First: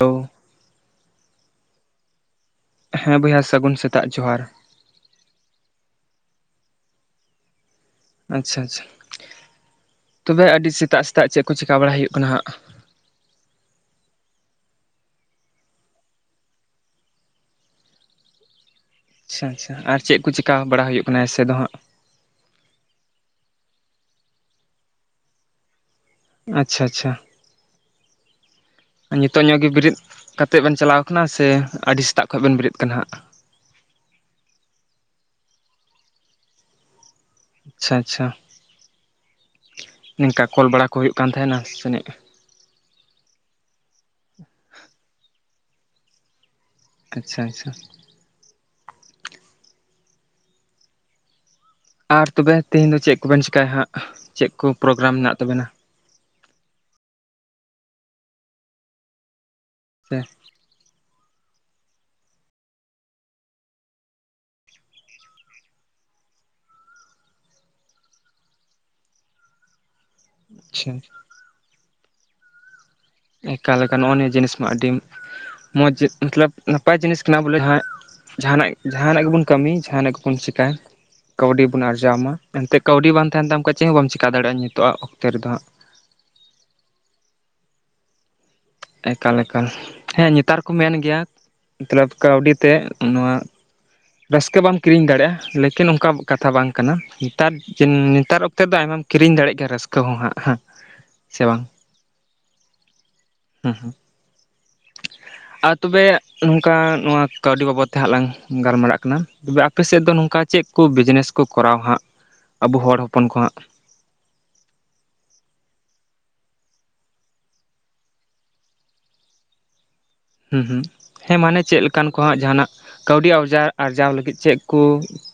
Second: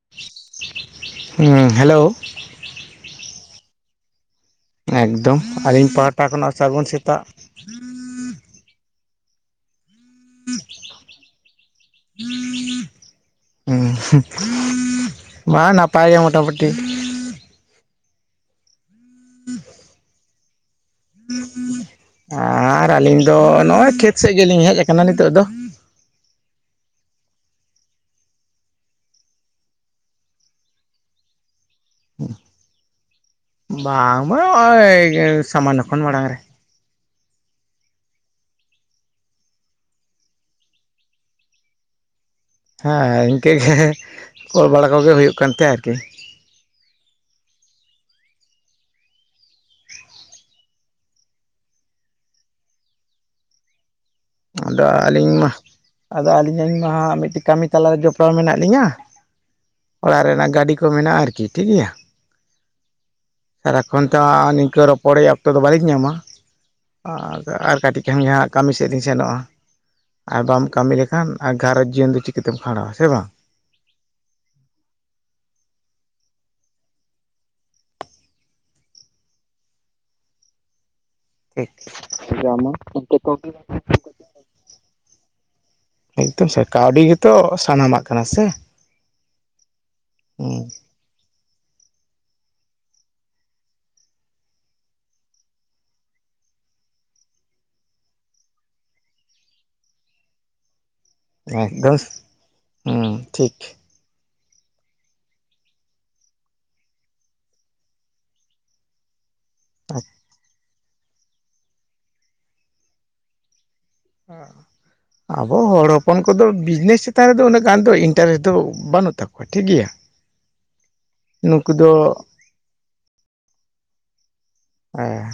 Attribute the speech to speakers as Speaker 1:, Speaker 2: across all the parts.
Speaker 1: ᱳ
Speaker 2: ᱦᱩᱸ ᱦᱮᱞᱳᱼᱼ
Speaker 1: ᱦᱮᱸ ᱵᱚᱭᱦᱟ ᱥᱟᱹᱜᱩᱱ ᱥᱮᱛᱟᱜ ᱡᱚᱦᱟᱨ᱾
Speaker 2: ᱮᱠᱫᱚᱢ ᱟᱹᱞᱤᱧ ᱯᱟᱦᱴᱟ ᱠᱷᱚᱱᱟᱜ ᱥᱟᱹᱜᱩᱱ ᱥᱮᱛᱟᱜ᱾
Speaker 1: ᱟᱪᱪᱷᱟ ᱟᱪᱪᱷᱟ ᱛᱚᱵᱮ ᱟᱹᱰᱤ ᱥᱮᱛᱟᱜ ᱥᱮᱛᱟᱜ ᱪᱮᱜ ᱠᱚ ᱪᱤᱠᱟ ᱵᱟᱲᱟᱭ ᱦᱩᱭᱩᱜ ᱠᱟᱱᱟ ᱦᱟᱸᱜ᱾
Speaker 2: ᱦᱩᱸ ᱢᱟ ᱱᱟᱯᱟᱭ ᱜᱮ ᱢᱚᱴᱟ ᱢᱩᱴᱤ᱾
Speaker 1: ᱟᱪᱪᱷᱟ ᱟᱪᱪᱷᱟ ᱟᱨ ᱪᱮᱜ ᱠᱚ ᱪᱮᱠᱟ ᱵᱟᱲᱟ ᱦᱩᱭᱩᱜ ᱠᱟᱱᱟ ᱮᱥᱮ ᱫᱚ ᱦᱟᱸᱜ᱾
Speaker 2: ᱟᱨ ᱟᱹᱞᱤᱧ ᱫᱚ ᱱᱚᱜᱼᱚᱭ ᱠᱷᱮᱛ ᱥᱮᱜ ᱜᱮᱞᱤᱧ ᱦᱮᱡ ᱟᱠᱟᱱᱟ ᱱᱤᱛᱚᱜ ᱫᱚ᱾
Speaker 1: ᱟᱪᱪᱷᱟ ᱟᱪᱪᱷᱟ᱾ ᱱᱤᱛᱚᱜ ᱧᱚᱜ ᱜᱮ ᱵᱮᱨᱮᱫ ᱠᱟᱛᱮ ᱵᱮᱱ ᱪᱟᱞᱟᱣ ᱟᱠᱟᱱᱟ ᱥᱮ ᱟᱹᱰᱤ ᱥᱮᱛᱟᱜ ᱠᱷᱚᱱ ᱵᱮᱱ ᱵᱮᱨᱮᱫ ᱠᱟᱱᱟ ᱦᱟᱸᱜ᱾
Speaker 2: ᱵᱟᱝ ᱵᱟᱝ ᱦᱚᱜ ᱚᱭ ᱥᱟᱢᱟᱱᱱᱚ ᱠᱷᱚᱱ ᱢᱟᱲᱟᱝ ᱨᱮ᱾
Speaker 1: ᱟᱪᱪᱷᱟ, ᱟᱪᱪᱷᱟ, ᱱᱤᱝᱠᱟ ᱠᱚᱞ ᱵᱟᱲᱟ ᱠᱚ ᱦᱩᱭᱩᱜ ᱠᱟᱱ ᱛᱟᱦᱮᱱᱟ ᱥᱮᱱᱤᱡ᱾
Speaker 2: ᱦᱮᱸ ᱤᱱᱠᱟᱹ ᱜᱮ ᱠᱚᱞ ᱵᱟᱲᱟ ᱠᱚᱜᱮ ᱦᱩᱭᱩᱜ ᱠᱟᱱ ᱛᱮ ᱟᱨᱠᱤ᱾
Speaker 1: ᱟᱪᱪᱷᱟ ᱟᱪᱪᱷᱟ᱾ ᱟᱨ ᱛᱚᱵᱮ ᱛᱤᱦᱮᱧ ᱫᱚ ᱪᱮᱫ ᱠᱚᱵᱮᱱ ᱪᱮᱠᱟᱹᱭᱟ ᱦᱟᱸᱜ ᱪᱮᱫ ᱠᱚ ᱯᱨᱳᱜᱨᱟᱢ ᱢᱮᱱᱟᱜ
Speaker 2: ᱢᱟ
Speaker 1: ᱛᱟᱵᱮᱱᱟ᱾
Speaker 2: ᱟᱫᱚ ᱟᱹᱞᱤᱧ ᱟᱹᱞᱤᱧ ᱢᱟ ᱦᱟᱜ ᱢᱤᱫᱴᱮᱱ ᱠᱟᱹᱢᱤ ᱛᱟᱞᱟ ᱨᱮ ᱡᱚᱯᱲᱟᱣ ᱢᱮᱱᱟᱜ ᱞᱤᱧᱟ
Speaker 1: ᱥᱮ
Speaker 2: ᱚᱲᱟᱜ ᱨᱮᱱᱟᱜ ᱜᱟᱹᱰᱤᱼᱼ ᱠᱚ ᱢᱮᱱᱟᱜ-ᱟ ᱟᱨᱠᱤ ᱴᱷᱤᱠ ᱜᱮᱭᱟ᱾ ᱥᱟᱨᱟ ᱠᱷᱚᱱ ᱛᱚ ᱱᱤᱝᱠᱟᱹ ᱨᱚᱯᱚᱲ ᱨᱮᱭᱟᱜ ᱚᱠᱛᱚ ᱫᱚ ᱵᱟᱹᱞᱤᱧ ᱧᱟᱢᱟ᱾ ᱟᱨ ᱟᱨ ᱠᱟᱹᱴᱤᱡ ᱠᱷᱟᱱ ᱜᱮ ᱦᱟᱸᱜ ᱠᱟᱹᱢᱤ ᱥᱮᱫ ᱞᱤᱧ ᱥᱮᱱᱚᱜᱼᱟ᱾ ᱟᱨ ᱵᱟᱢ
Speaker 1: ᱟᱪᱪᱷᱟ
Speaker 2: ᱠᱟᱹᱢᱤ ᱞᱮᱠᱷᱟᱱ ᱟᱨ ᱜᱷᱟᱨᱚᱧᱡᱽ ᱡᱤᱭᱚᱱ ᱫᱚ ᱪᱤᱠᱟᱹᱛᱮᱢ ᱠᱷᱟᱸᱰᱟᱣᱟ ᱥᱮ ᱵᱟᱝ?
Speaker 1: ᱮᱠᱟᱞ ᱮᱠᱟᱞ ᱱᱚᱜᱼᱚ ᱱᱤᱭᱟᱹ ᱡᱤᱱᱤᱥ ᱢᱟ ᱟᱹᱰᱤ ᱢᱚᱡᱽ ᱢᱟᱛᱞᱟᱹᱵ ᱱᱟᱯᱟᱭ ᱡᱤᱱᱤᱥ ᱠᱟᱱᱟ ᱵᱚᱞᱮ ᱡᱟᱦᱟᱸ᱾ ᱡᱟᱦᱟᱱᱟᱜ ᱡᱟᱦᱟᱱᱟᱜ ᱜᱮᱵᱚᱱ ᱠᱟᱹᱢᱤ ᱡᱟᱦᱟᱱᱟᱜ ᱜᱮᱵᱚᱱ ᱪᱤᱠᱟᱭᱼᱼ ᱠᱟᱹᱣᱰᱤ
Speaker 2: ᱴᱷᱤᱠ
Speaker 1: ᱵᱚᱱ ᱟᱨᱡᱟᱣᱢᱟ ᱮᱱᱛᱮᱫ ᱠᱟᱹᱣᱰᱤ ᱵᱟᱝ ᱛᱟᱦᱮᱱ ᱛᱟᱢ ᱠᱷᱟᱡ ᱪᱮᱫ ᱦᱚᱸ ᱵᱟᱢ ᱪᱮᱠᱟ ᱫᱟᱲᱮᱭᱟᱜᱼᱟ ᱱᱤᱛᱚᱜᱼᱟ ᱚᱠᱛᱮ ᱨᱮᱫᱚ ᱦᱟᱸᱜ᱾
Speaker 2: ᱢᱤᱫᱫᱚᱢ ᱥᱮ ᱠᱟᱹᱣᱰᱤ ᱜᱮᱛᱚ ᱥᱟᱱᱟᱢᱟᱜ ᱠᱟᱱᱟ ᱥᱮ?
Speaker 1: ᱮᱠᱟᱞ ᱮᱠᱟᱞ ᱦᱮᱸ ᱱᱮᱛᱟᱨ
Speaker 2: ᱦᱩᱸ
Speaker 1: ᱠᱚ ᱢᱮᱱ ᱜᱮᱭᱟ ᱢᱟᱹᱛᱞᱟᱹᱵ ᱠᱟᱹᱣᱰᱤ ᱛᱮ ᱱᱚᱣᱟᱼᱼ ᱨᱟᱹᱥᱠᱟᱹ ᱵᱟᱢ ᱠᱤᱨᱤᱧ ᱫᱟᱲᱮᱭᱟᱜ-ᱟ ᱞᱮᱠᱤᱱ ᱚᱱᱠᱟ ᱠᱟᱛᱷᱟ ᱵᱟᱝ ᱠᱟᱱᱟ ᱱᱮᱛᱟᱨᱼᱼ ᱪᱤᱱ ᱱᱮᱛᱟᱨ ᱚᱠᱛᱮ ᱫᱚ ᱟᱭᱢᱟᱢ ᱠᱤᱨᱤᱧ ᱫᱟᱲᱮᱜ ᱜᱮᱭᱟ ᱨᱟᱹᱥᱠᱟᱹ ᱦᱚᱸ ᱦᱟᱸᱜ᱾ ᱥᱮ ᱵᱟᱝ
Speaker 2: ᱮᱠᱫᱚᱢ ᱦᱩᱸ ᱴᱷᱤᱠ᱾
Speaker 1: ᱦᱮᱸ ᱦᱮᱸ ᱟᱨ ᱛᱚᱵᱮ ᱱᱚᱝᱠᱟ ᱱᱚᱣᱟ ᱠᱟᱹᱣᱰᱤ ᱵᱟᱵᱚᱫ ᱛᱮ ᱦᱟᱸᱜ ᱞᱟᱝ ᱜᱟᱞᱢᱟᱨᱟᱜ ᱠᱟᱱᱟ᱾ ᱛᱚᱵᱮ ᱟᱯᱮ ᱥᱮᱫ ᱫᱚ ᱱᱚᱝᱠᱟ ᱪᱮᱫ ᱠᱚ ᱵᱤᱡᱽᱱᱮᱥ ᱠᱚ ᱠᱚᱨᱟᱣ ᱦᱟᱸᱜ ᱟᱵᱚ ᱦᱚᱲ ᱦᱚᱯᱚᱱ ᱠᱚ ᱦᱟᱸᱜ᱾
Speaker 2: ᱚᱸ ᱟᱵᱚ ᱦᱚᱲ ᱦᱚᱯᱚᱱ ᱠᱚᱫᱚ ᱵᱤᱡᱽᱱᱮᱥ ᱪᱮᱛᱟᱱ ᱨᱮᱫᱚ ᱩᱱᱟᱹᱜ ᱜᱟᱱ ᱫᱚ ᱤᱱᱴᱟᱨᱮᱥᱴ ᱫᱚ ᱵᱟᱹᱱᱩᱜ ᱛᱟᱠᱚᱣᱟ᱾ ᱴᱷᱤᱠ ᱜᱮᱭᱟ᱾
Speaker 1: ᱦᱩᱸ ᱦᱩᱸ ᱦᱮᱸ ᱢᱟᱱᱮ
Speaker 2: ᱱᱩᱠᱩ
Speaker 1: ᱪᱮᱫ
Speaker 2: ᱫᱚ
Speaker 1: ᱞᱮᱠᱟᱱ ᱠᱚ ᱦᱟᱜ ᱡᱟᱦᱟᱱᱟᱜ᱾ ᱠᱟᱹᱣᱰᱤ ᱟᱨᱡᱟ ᱟᱨᱡᱟᱣ ᱞᱟᱹᱜᱤᱫ ᱪᱮᱫ ᱠᱚ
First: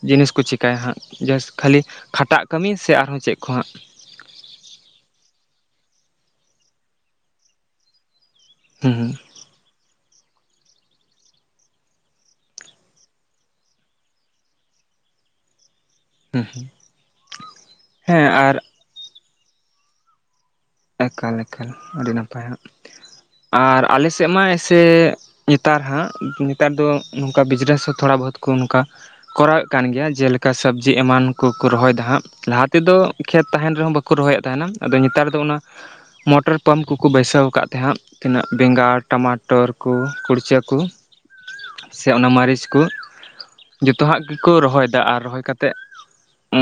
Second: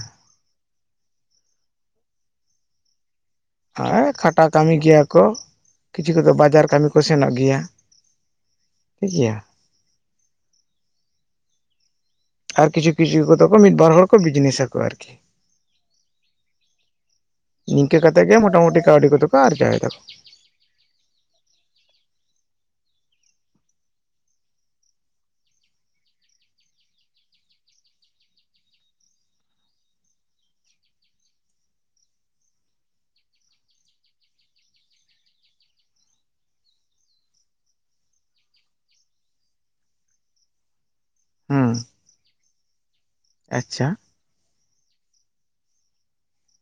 Speaker 1: ᱡᱤᱱᱤᱥ ᱠᱚ ᱪᱤᱠᱼᱼ ᱪᱤᱠᱟᱭᱟ ᱦᱟᱸᱜ ᱡᱟᱥ ᱠᱷᱟᱹᱞᱤ ᱠᱷᱟᱴᱟᱜ ᱠᱟᱹᱢᱤ ᱥᱮ ᱟᱨᱦᱚᱸ ᱪᱮᱫ ᱠᱚ ᱦᱟᱸᱜ?
Speaker 2: ᱦᱮᱸ ᱠᱷᱟᱴᱟ ᱠᱟᱹᱢᱤ ᱜᱮᱭᱟ ᱠᱚ ᱠᱤᱪᱷᱩ ᱠᱚᱫᱚ ᱵᱟᱡᱟᱨ ᱠᱟᱹᱢᱤ ᱠᱚ ᱥᱮᱱᱚᱜ ᱜᱮᱭᱟ᱾
Speaker 1: ᱦᱩᱸ
Speaker 2: ᱴᱷᱤᱠ
Speaker 1: ᱦᱩᱸ
Speaker 2: ᱜᱮᱭᱟ ᱟᱨ ᱠᱤᱪᱷᱩ ᱠᱤᱪᱷᱩ ᱠᱚᱫᱚ ᱠᱚ ᱢᱤᱫ ᱵᱟᱨ ᱦᱚᱲ ᱠᱚ ᱵᱤᱡᱽᱱᱮᱥ ᱟᱠᱠᱚ ᱟᱨᱠᱤ
Speaker 1: ᱦᱩᱸ
Speaker 2: ᱱᱤᱝᱠᱟᱹ ᱠᱟᱛᱮ
Speaker 1: ᱦᱮᱸ
Speaker 2: ᱜᱮ
Speaker 1: ᱟᱨ
Speaker 2: ᱢᱚᱴᱟ ᱢᱩᱴᱤ ᱠᱟᱹᱣᱰᱤ ᱠᱚᱫᱚ ᱠᱚ ᱟᱨᱡᱟᱣ ᱮᱫᱟ᱾
Speaker 1: ᱮᱠᱟᱞ ᱮᱠᱟᱞ ᱟᱹᱰᱤ ᱱᱟᱯᱟᱭ ᱦᱟᱜ ᱟᱨ ᱟᱞᱮ ᱥᱮᱫ ᱢᱟ ᱮᱸᱥᱮᱼᱼ ᱱᱮᱛᱟᱨ ᱦᱟᱸᱜ ᱱᱮᱛᱟᱨ ᱫᱚ ᱱᱚᱝᱠᱟ ᱵᱤᱡᱽᱱᱮᱥ ᱦᱚᱸ ᱛᱷᱚᱲᱟ ᱵᱚᱦᱩᱛ ᱠᱚ ᱱᱚᱝᱠᱟ᱾ ᱠᱚᱨᱟᱣᱮᱫ ᱠᱟᱱ ᱜᱮᱭᱟ ᱡᱮᱞᱮᱠᱟ ᱥᱚᱵᱽᱡᱤ ᱮᱢᱟᱱ ᱠᱚᱠᱚ ᱨᱚᱦᱚᱭᱮᱫᱟ ᱦᱟᱸᱜ᱾ ᱞᱟᱦᱟ ᱛᱮᱫᱚ ᱠᱷᱮᱛ ᱛᱟᱦᱮᱱ ᱨᱮᱦᱚᱸ ᱵᱟᱠᱚ ᱨᱚᱦᱚᱭᱮᱫ ᱛᱟᱦᱮᱱᱟ, ᱟᱫᱚ ᱱᱮᱛᱟᱨ ᱫᱚ ᱚᱱᱟ ᱢᱚᱴᱚᱨ ᱯᱟᱢᱯ ᱠᱚᱠᱚ ᱵᱟᱹᱭᱥᱟᱹᱣ ᱟᱠᱟᱫ ᱛᱮᱦᱟᱜ ᱛᱤᱱᱟᱹᱜ ᱵᱮᱸᱜᱟᱲ ᱴᱟᱢᱟᱴᱚᱨ ᱠᱚ ᱠᱩᱲᱪᱟᱹ ᱠᱚ
Speaker 2: ᱦᱩᱸ
Speaker 1: ᱥᱮ ᱚᱱᱟ ᱢᱟᱹᱨᱤᱪ ᱠᱚ
Speaker 2: ᱟᱪᱪᱷᱟ
Speaker 1: ᱡᱚᱛᱚᱣᱟᱜ ᱜᱮᱠᱚ ᱨᱚᱦᱚᱭ ᱫᱟ ᱟᱨ ᱨᱚᱦᱚᱭ ᱠᱟᱛᱮᱫ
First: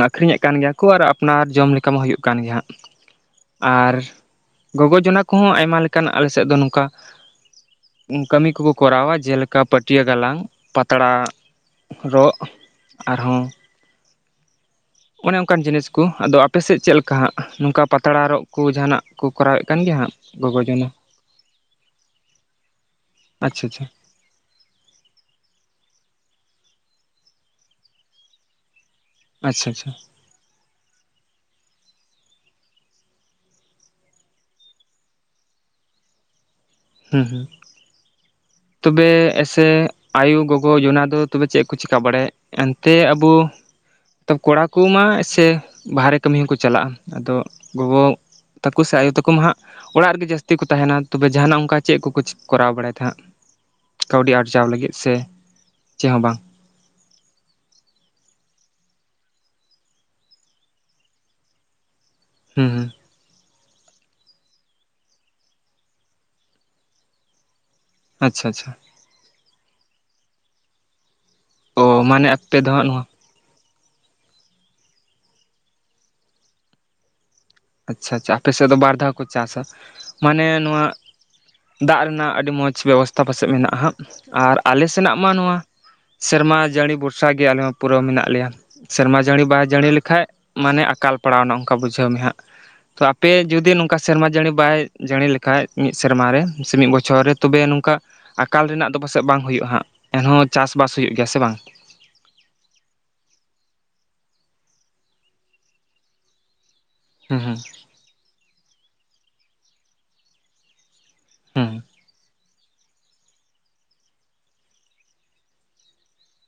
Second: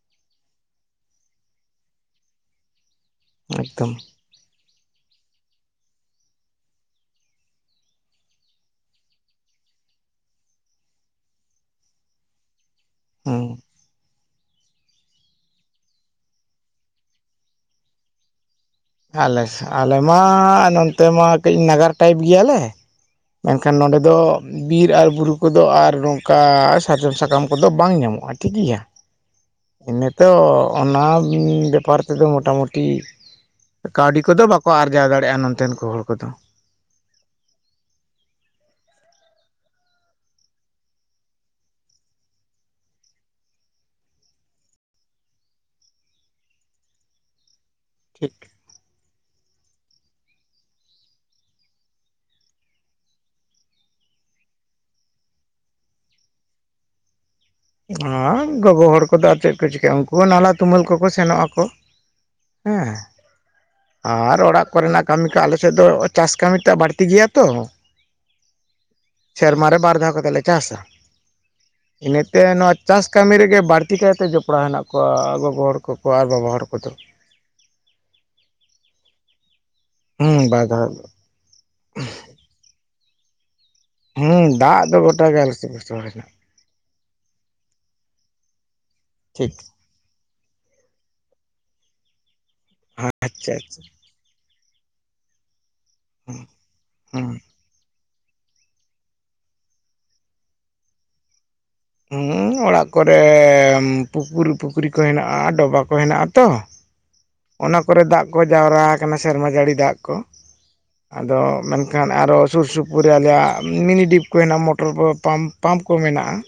Speaker 1: ᱟᱠᱷᱨᱤᱧ ᱮᱫ ᱠᱟᱱ ᱜᱮᱭᱟ ᱠᱚ ᱟᱨ ᱟᱯᱱᱟᱨ ᱡᱚᱢ ᱞᱮᱠᱟ ᱢᱟ ᱦᱩᱭᱜ ᱠᱟᱱ ᱜᱮᱭᱟ ᱦᱟᱸᱜ᱾
Speaker 2: ᱮᱠᱫᱚᱢ
Speaker 1: ᱟᱨ ᱜᱚᱜᱚ ᱡᱚᱱᱟ ᱠᱚᱦᱚᱸ ᱟᱭᱢᱟ ᱞᱮᱠᱟᱱ ᱟᱞᱮ ᱥᱮᱫ ᱫᱚ ᱱᱚᱝᱠᱟ ᱠᱟᱹᱢᱤ ᱠᱚᱠᱚ ᱠᱚᱨᱟᱣᱟ ᱡᱮᱞᱮᱠᱟ ᱯᱟᱹᱴᱭᱟᱹ ᱜᱟᱞᱟᱝ ᱯᱟᱛᱲᱟ ᱨᱚᱜ
Speaker 2: ᱦᱩᱸ
Speaker 1: ᱟᱨᱦᱚᱸ ᱚᱱᱮ ᱚᱱᱠᱟᱱ ᱡᱤᱱᱤᱥ ᱠᱚ ᱟᱫᱚ ᱟᱯᱮ ᱥᱮᱫ ᱪᱮᱫ ᱞᱮᱠᱟ ᱦᱟᱜ ᱱᱚᱝᱠᱟ ᱯᱟᱛᱲᱟ ᱨᱚᱜ ᱠᱚ ᱡᱟᱦᱟᱱᱟᱜ ᱠᱚ
Speaker 2: ᱟᱞᱮ
Speaker 1: ᱠᱚᱨᱟᱣᱮᱫ
Speaker 2: ᱥᱮ
Speaker 1: ᱠᱟᱱ ᱜᱮᱭᱟ
Speaker 2: ᱟᱞᱮ
Speaker 1: ᱦᱟᱸᱜ
Speaker 2: ᱢᱟ
Speaker 1: ᱜᱚᱜᱚ ᱡᱚᱱᱟ
Speaker 2: ᱱᱚᱱᱛᱮ ᱢᱟ ᱠᱟᱹᱡ ᱱᱟᱜᱟᱨ ᱴᱟᱭᱤᱯ ᱜᱮᱭᱟᱞᱮ᱾
Speaker 1: ᱟᱪᱪᱷᱟ
Speaker 2: ᱮᱱᱠᱷᱟᱱ
Speaker 1: ᱟᱪᱪᱷᱟ
Speaker 2: ᱱᱚᱸᱰᱮ ᱫᱚ ᱵᱤᱨ ᱟᱨ ᱵᱩᱨᱩ ᱠᱚᱫᱚ ᱟᱨ ᱱᱚᱝᱠᱟ ᱥᱟᱨᱡᱚᱢ ᱥᱟᱠᱟᱢ ᱠᱚᱫᱚ ᱵᱟᱝ ᱧᱟᱢᱚᱜ-ᱟ ᱴᱷᱤᱠ ᱜᱮᱭᱟ᱾
Speaker 1: ᱟᱪᱪᱷᱟ ᱟᱪᱪᱷᱟ,
Speaker 2: ᱛᱚ ᱚᱱᱟ ᱵᱮᱯᱟᱨ ᱛᱮᱫᱚ ᱢᱚᱴᱟ ᱢᱩᱴᱤ ᱠᱟᱹᱣᱰᱤ ᱠᱚᱫᱚ ᱵᱟᱠᱚ ᱟᱨᱡᱟᱣ ᱫᱟᱲᱮᱭᱟᱜ-ᱟ ᱱᱚᱛᱮᱱ ᱠᱚ ᱦᱚᱲ ᱠᱚᱫᱚ᱾
Speaker 1: ᱦᱩᱸ ᱦᱩᱸ ᱛᱚᱵᱮ ᱮᱥᱮ ᱟᱭᱳ ᱜᱚᱜᱚ ᱡᱚᱱᱟ ᱫᱚ ᱛᱚᱵᱮ ᱪᱮᱫ ᱠᱚ ᱪᱮᱠᱟ ᱵᱟᱲᱟᱭᱮᱜ? ᱮᱱᱛᱮ ᱟᱵᱚ, ᱠᱚᱲᱟ ᱠᱚᱢᱟ ᱮᱥᱮ ᱵᱟᱦᱨᱮ ᱠᱟᱹᱢᱤ ᱦᱚᱸᱠᱚ ᱪᱟᱞᱟᱜᱼᱟ ᱟᱫᱚ ᱜᱚᱜᱚ
Speaker 2: ᱴᱷᱤᱠ
Speaker 1: ᱛᱟᱠᱚ ᱥᱮ ᱟᱭᱳ ᱛᱟᱠᱚ ᱢᱟ ᱦᱟᱸᱜ ᱚᱲᱟᱜ ᱨᱮᱜᱮ ᱡᱟᱹᱥᱛᱤ ᱠᱚ ᱛᱟᱦᱮᱱᱟ ᱛᱚᱵᱮ ᱡᱟᱦᱟᱱᱟᱜ ᱚᱱᱠᱟ ᱪᱮᱫ ᱠᱚᱠᱚ ᱪᱮ ᱠᱚᱨᱟᱣ ᱵᱟᱲᱟᱭ ᱛᱮ ᱦᱟᱸᱜ? ᱠᱟᱹᱣᱰᱤ ᱟᱨᱡᱟᱣ ᱞᱟᱹᱜᱤᱫ ᱥᱮ ᱪᱮᱫ ᱦᱚᱸ ᱵᱟᱝ?
Speaker 2: ᱚ ᱜᱚᱜᱚ ᱦᱚᱲ ᱠᱚᱫᱚ ᱟᱨ ᱪᱮᱫ ᱠᱚ ᱪᱤᱠᱟᱭᱟ ᱩᱱᱠᱩ ᱱᱟᱞᱦᱟ ᱛᱩᱢᱟᱹᱞ ᱠᱚᱠᱚ ᱥᱮᱱᱚᱜ ᱟᱠᱚ ᱾
Speaker 1: ᱦᱩᱸ ᱦᱩᱸ
Speaker 2: ᱦᱮᱸ ᱟᱨ ᱚᱲᱟᱜ ᱠᱚᱨᱮᱱᱟᱜ ᱠᱟᱹᱢᱤ ᱠᱚ ᱟᱞᱮ ᱥᱮᱫ ᱫᱚ ᱪᱟᱥ ᱠᱟᱹᱢᱤ ᱴᱟᱜ ᱵᱟᱹᱲᱛᱤ ᱜᱮᱭᱟ ᱛᱚ ᱾
Speaker 1: ᱟᱪᱪᱷᱟ ᱟᱪᱪᱷᱟ,
Speaker 2: ᱥᱮᱨᱢᱟ ᱨᱮ ᱵᱟᱨ ᱫᱷᱟᱣ ᱠᱟᱛᱮ ᱞᱮ ᱪᱟᱥᱟ ᱾
Speaker 1: ᱚ ᱢᱟᱱᱮ ᱫᱚ
Speaker 2: ᱱᱚᱣᱟ
Speaker 1: ᱦᱟᱸᱜ
Speaker 2: ᱪᱟᱥ ᱠᱟᱹᱢᱤ ᱨᱮᱜᱮ ᱵᱟᱹᱲᱛᱤ ᱠᱟᱭᱛᱮ ᱡᱚᱯᱲᱟᱣ ᱦᱮᱱᱟᱜ ᱠᱚᱣᱟ ᱜᱚᱜᱚ ᱦᱚᱲ ᱠᱚᱠᱚ ᱟᱨ ᱵᱟᱵᱟ ᱦᱚᱲ ᱠᱚᱫᱚ ᱾
Speaker 1: ᱟᱪᱪᱷᱟ ᱟᱪᱪᱷᱟ, ᱟᱯᱮ ᱥᱮᱫ ᱫᱚ ᱵᱟᱨ ᱫᱷᱟᱣ ᱠᱚ ᱪᱟᱥᱟ ᱢᱟᱱᱮ
Speaker 2: ᱦᱩᱸ ᱵᱟᱭ
Speaker 1: ᱱᱚᱣᱟ
Speaker 2: ᱫᱟᱜ
Speaker 1: ᱫᱟᱜ ᱨᱮᱱᱟᱜ ᱟᱹᱰᱤ ᱢᱚᱸᱡᱽ ᱵᱮᱵᱚᱥᱛᱷᱟ ᱯᱟᱥᱮᱡ ᱢᱮᱱᱟᱜᱼᱟ ᱦᱟᱸᱜ, ᱟᱨ
Speaker 2: ᱦᱩᱸ
Speaker 1: ᱟᱞᱮ
Speaker 2: ᱫᱟᱜ ᱫᱚ
Speaker 1: ᱥᱮᱱᱟᱜ ᱢᱟ
Speaker 2: ᱜᱚᱴᱟ ᱜᱮ ᱟᱞᱮ
Speaker 1: ᱱᱚᱣᱟ
Speaker 2: ᱥᱮᱫ ᱫᱚ
Speaker 1: ᱥᱮᱨᱢᱟ ᱡᱟᱹᱲᱤ ᱵᱷᱚᱨᱥᱟ ᱜᱮ ᱟᱞᱮᱢᱟ ᱯᱩᱨᱟᱹ ᱢᱮᱱᱟᱜ ᱯᱮᱭᱟ ᱥᱮᱨᱢᱟ ᱡᱟᱹᱲᱤ
Speaker 2: ᱴᱷᱤᱠ
Speaker 1: ᱵᱟᱭ ᱡᱟᱹᱲᱤ ᱞᱮᱠᱷᱟᱡ ᱢᱟᱱᱮ ᱟᱠᱟᱞ ᱯᱟᱲᱟᱣ ᱱᱟ ᱚᱱᱠᱟ ᱵᱩᱡᱷᱟᱹᱣ ᱢᱮ ᱦᱟᱸᱜ᱾ ᱛᱚ ᱟᱯᱮ
Speaker 2: ᱟᱪᱪᱷᱟ
Speaker 1: ᱡᱩᱫᱤ
Speaker 2: ᱟᱪᱪᱷᱟ
Speaker 1: ᱱᱚᱝᱠᱟ ᱥᱮᱨᱢᱟ ᱡᱟᱹᱲᱤ ᱵᱟᱭ ᱡᱟᱹᱲᱤ ᱞᱮᱠᱷᱟᱡ ᱢᱤᱫ ᱥᱮᱨᱢᱟ ᱨᱮ ᱥᱮ ᱢᱤᱫ ᱵᱚᱪᱷᱚᱨ ᱨᱮ
Speaker 2: ᱦᱩᱸ
Speaker 1: ᱛᱚᱵᱮ ᱱᱚᱝᱠᱟ ᱟᱠᱟᱞ ᱨᱮᱱᱟᱜ ᱫᱚ ᱯᱟᱥᱮᱡ ᱵᱟᱝ ᱦᱩᱭᱩᱜ ᱦᱟᱜ ᱮᱱᱦᱚᱸ ᱪᱟᱥᱵᱟᱥ ᱦᱩᱭᱩᱜ ᱜᱮᱭᱟ ᱥᱮ ᱵᱟᱝ?
Speaker 2: ᱦᱩᱸ ᱚᱲᱟᱜ ᱠᱚᱨᱮ ᱯᱩᱠᱩᱨ ᱯᱩᱠᱷᱨᱤ ᱠᱚ ᱦᱮᱱᱟᱜᱼᱟ ᱰᱚᱵᱟ ᱠᱚ ᱦᱮᱱᱟᱜᱼᱟ ᱛᱚ᱾
Speaker 1: ᱦᱩᱸ ᱦᱩᱸ
Speaker 2: ᱚᱱᱟ ᱠᱚᱨᱮ ᱫᱟᱜ ᱠᱚ ᱡᱟᱣᱨᱟ ᱟᱠᱟᱱᱟ ᱥᱮᱨᱢᱟ ᱡᱟᱹᱲᱤ ᱫᱟᱜ ᱠᱚ, ᱟᱫᱚ
Speaker 1: ᱦᱩᱸ
Speaker 2: ᱢᱮᱱ ᱠᱷᱟᱱ ᱟᱨᱚ ᱥᱩᱨ ᱥᱩᱯᱩᱨ ᱨᱮ ᱟᱞᱮᱭᱟᱜ ᱢᱤᱱᱤ ᱰᱤᱯ ᱠᱚ ᱦᱮᱱᱟᱜᱼᱟ ᱢᱚᱴᱚᱨ ᱯᱟᱢ ᱯᱟᱢᱯ ᱠᱚ ᱢᱮᱱᱟᱜᱼᱟ ᱾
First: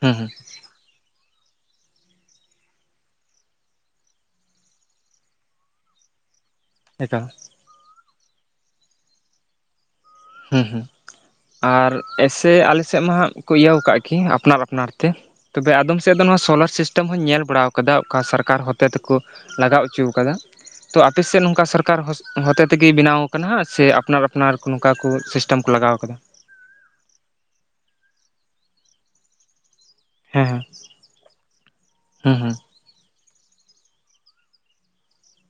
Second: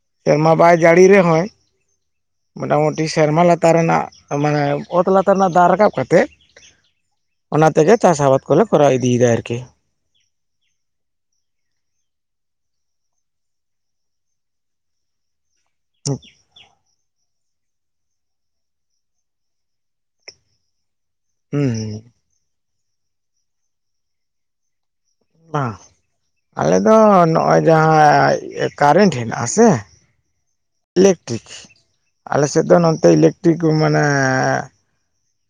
Speaker 1: ᱦᱩᱸ ᱦᱩᱸ
Speaker 2: ᱥᱮᱨᱢᱟ ᱵᱟᱭ ᱡᱟᱹᱲᱤ ᱨᱮᱦᱚᱸᱭ ᱢᱚᱴᱟ ᱢᱩᱩᱴᱤ ᱥᱮᱨᱢᱟ ᱞᱟᱛᱟᱨ ᱨᱮᱱᱟᱜ ᱢᱟᱱᱮ ᱚᱛ ᱞᱟᱛᱟᱨ ᱨᱮᱱᱟᱜ ᱫᱟᱜ ᱨᱟᱠᱟᱵ ᱠᱟᱛᱮᱫ
Speaker 1: [unintelligible]
Speaker 2: ᱚᱱᱟ ᱛᱮᱜᱮ ᱪᱟᱥ ᱟᱵᱟᱫᱽ ᱠᱚᱞᱮ ᱠᱚᱨᱟᱣ ᱤᱫᱤᱭᱮᱫᱟ ᱟᱨᱠᱤ ᱾
Speaker 1: ᱦᱩᱸ ᱦᱩᱸ ᱟᱨ ᱮᱥᱮ ᱟᱞᱮ ᱥᱮᱫ ᱢᱟ ᱦᱟᱸᱜ ᱠᱚ ᱤᱭᱟᱹᱣ ᱠᱟᱜ ᱠᱤ ᱟᱯᱱᱟᱨ ᱟᱯᱱᱟᱨ ᱛᱮ ᱛᱚᱵᱮ ᱟᱫᱚᱢ ᱥᱮᱫ ᱫᱚ ᱱᱚᱣᱟ ᱥᱳᱞᱟᱨ ᱥᱤᱥᱴ [inaudible] ᱦᱚᱧ ᱧᱮᱞ ᱵᱟᱲᱟ ᱟᱠᱟᱫᱟ ᱚᱠᱟ ᱥᱚᱨᱠᱟᱨ ᱦᱚᱛᱮ ᱛᱮᱠᱚ ᱞᱟᱜᱟᱣ ᱦᱚᱪᱚᱣ ᱠᱟᱫᱟ, ᱛᱚ ᱟᱯᱮ ᱥᱮᱫ ᱱᱚᱝᱠᱟ ᱥᱚᱨᱠᱟᱨ
Speaker 2: ᱦᱩᱸ
Speaker 1: ᱦᱚᱛᱮ ᱛᱮᱜᱮ ᱵᱮᱱᱟᱣ ᱠᱟᱱᱟ ᱦᱟᱜ ᱥᱮ ᱟᱯᱱᱟᱨ ᱟᱯᱱᱟᱨ ᱠᱚ ᱱᱚᱝᱠᱟ ᱠᱚ ᱥᱤᱥᱴᱮᱢ ᱠᱚ
Speaker 2: ᱵᱟᱝ
Speaker 1: ᱞᱟᱜᱟᱣ ᱠᱟᱫᱟ?
Speaker 2: ᱟᱞᱮ ᱫᱚ ᱱᱚᱜ-ᱚᱭ ᱡᱟᱦᱟᱸ ᱮᱸ ᱠᱟᱨᱮᱱᱴ ᱦᱮᱱᱟᱜ ᱟᱥᱮ
Speaker 1: ᱦᱮᱸ ᱦᱮᱸ
Speaker 2: ᱤᱞᱮᱠᱴᱨᱤᱠ
Speaker 1: ᱦᱩᱸ
Speaker 2: ᱟᱞᱮ
Speaker 1: ᱦᱩᱸ
Speaker 2: ᱥᱮᱫ ᱫᱚ ᱱᱚᱛᱮ ᱤᱞᱮᱠ ᱴᱨᱤᱠ ᱢᱟᱱᱮ ᱮᱸᱻ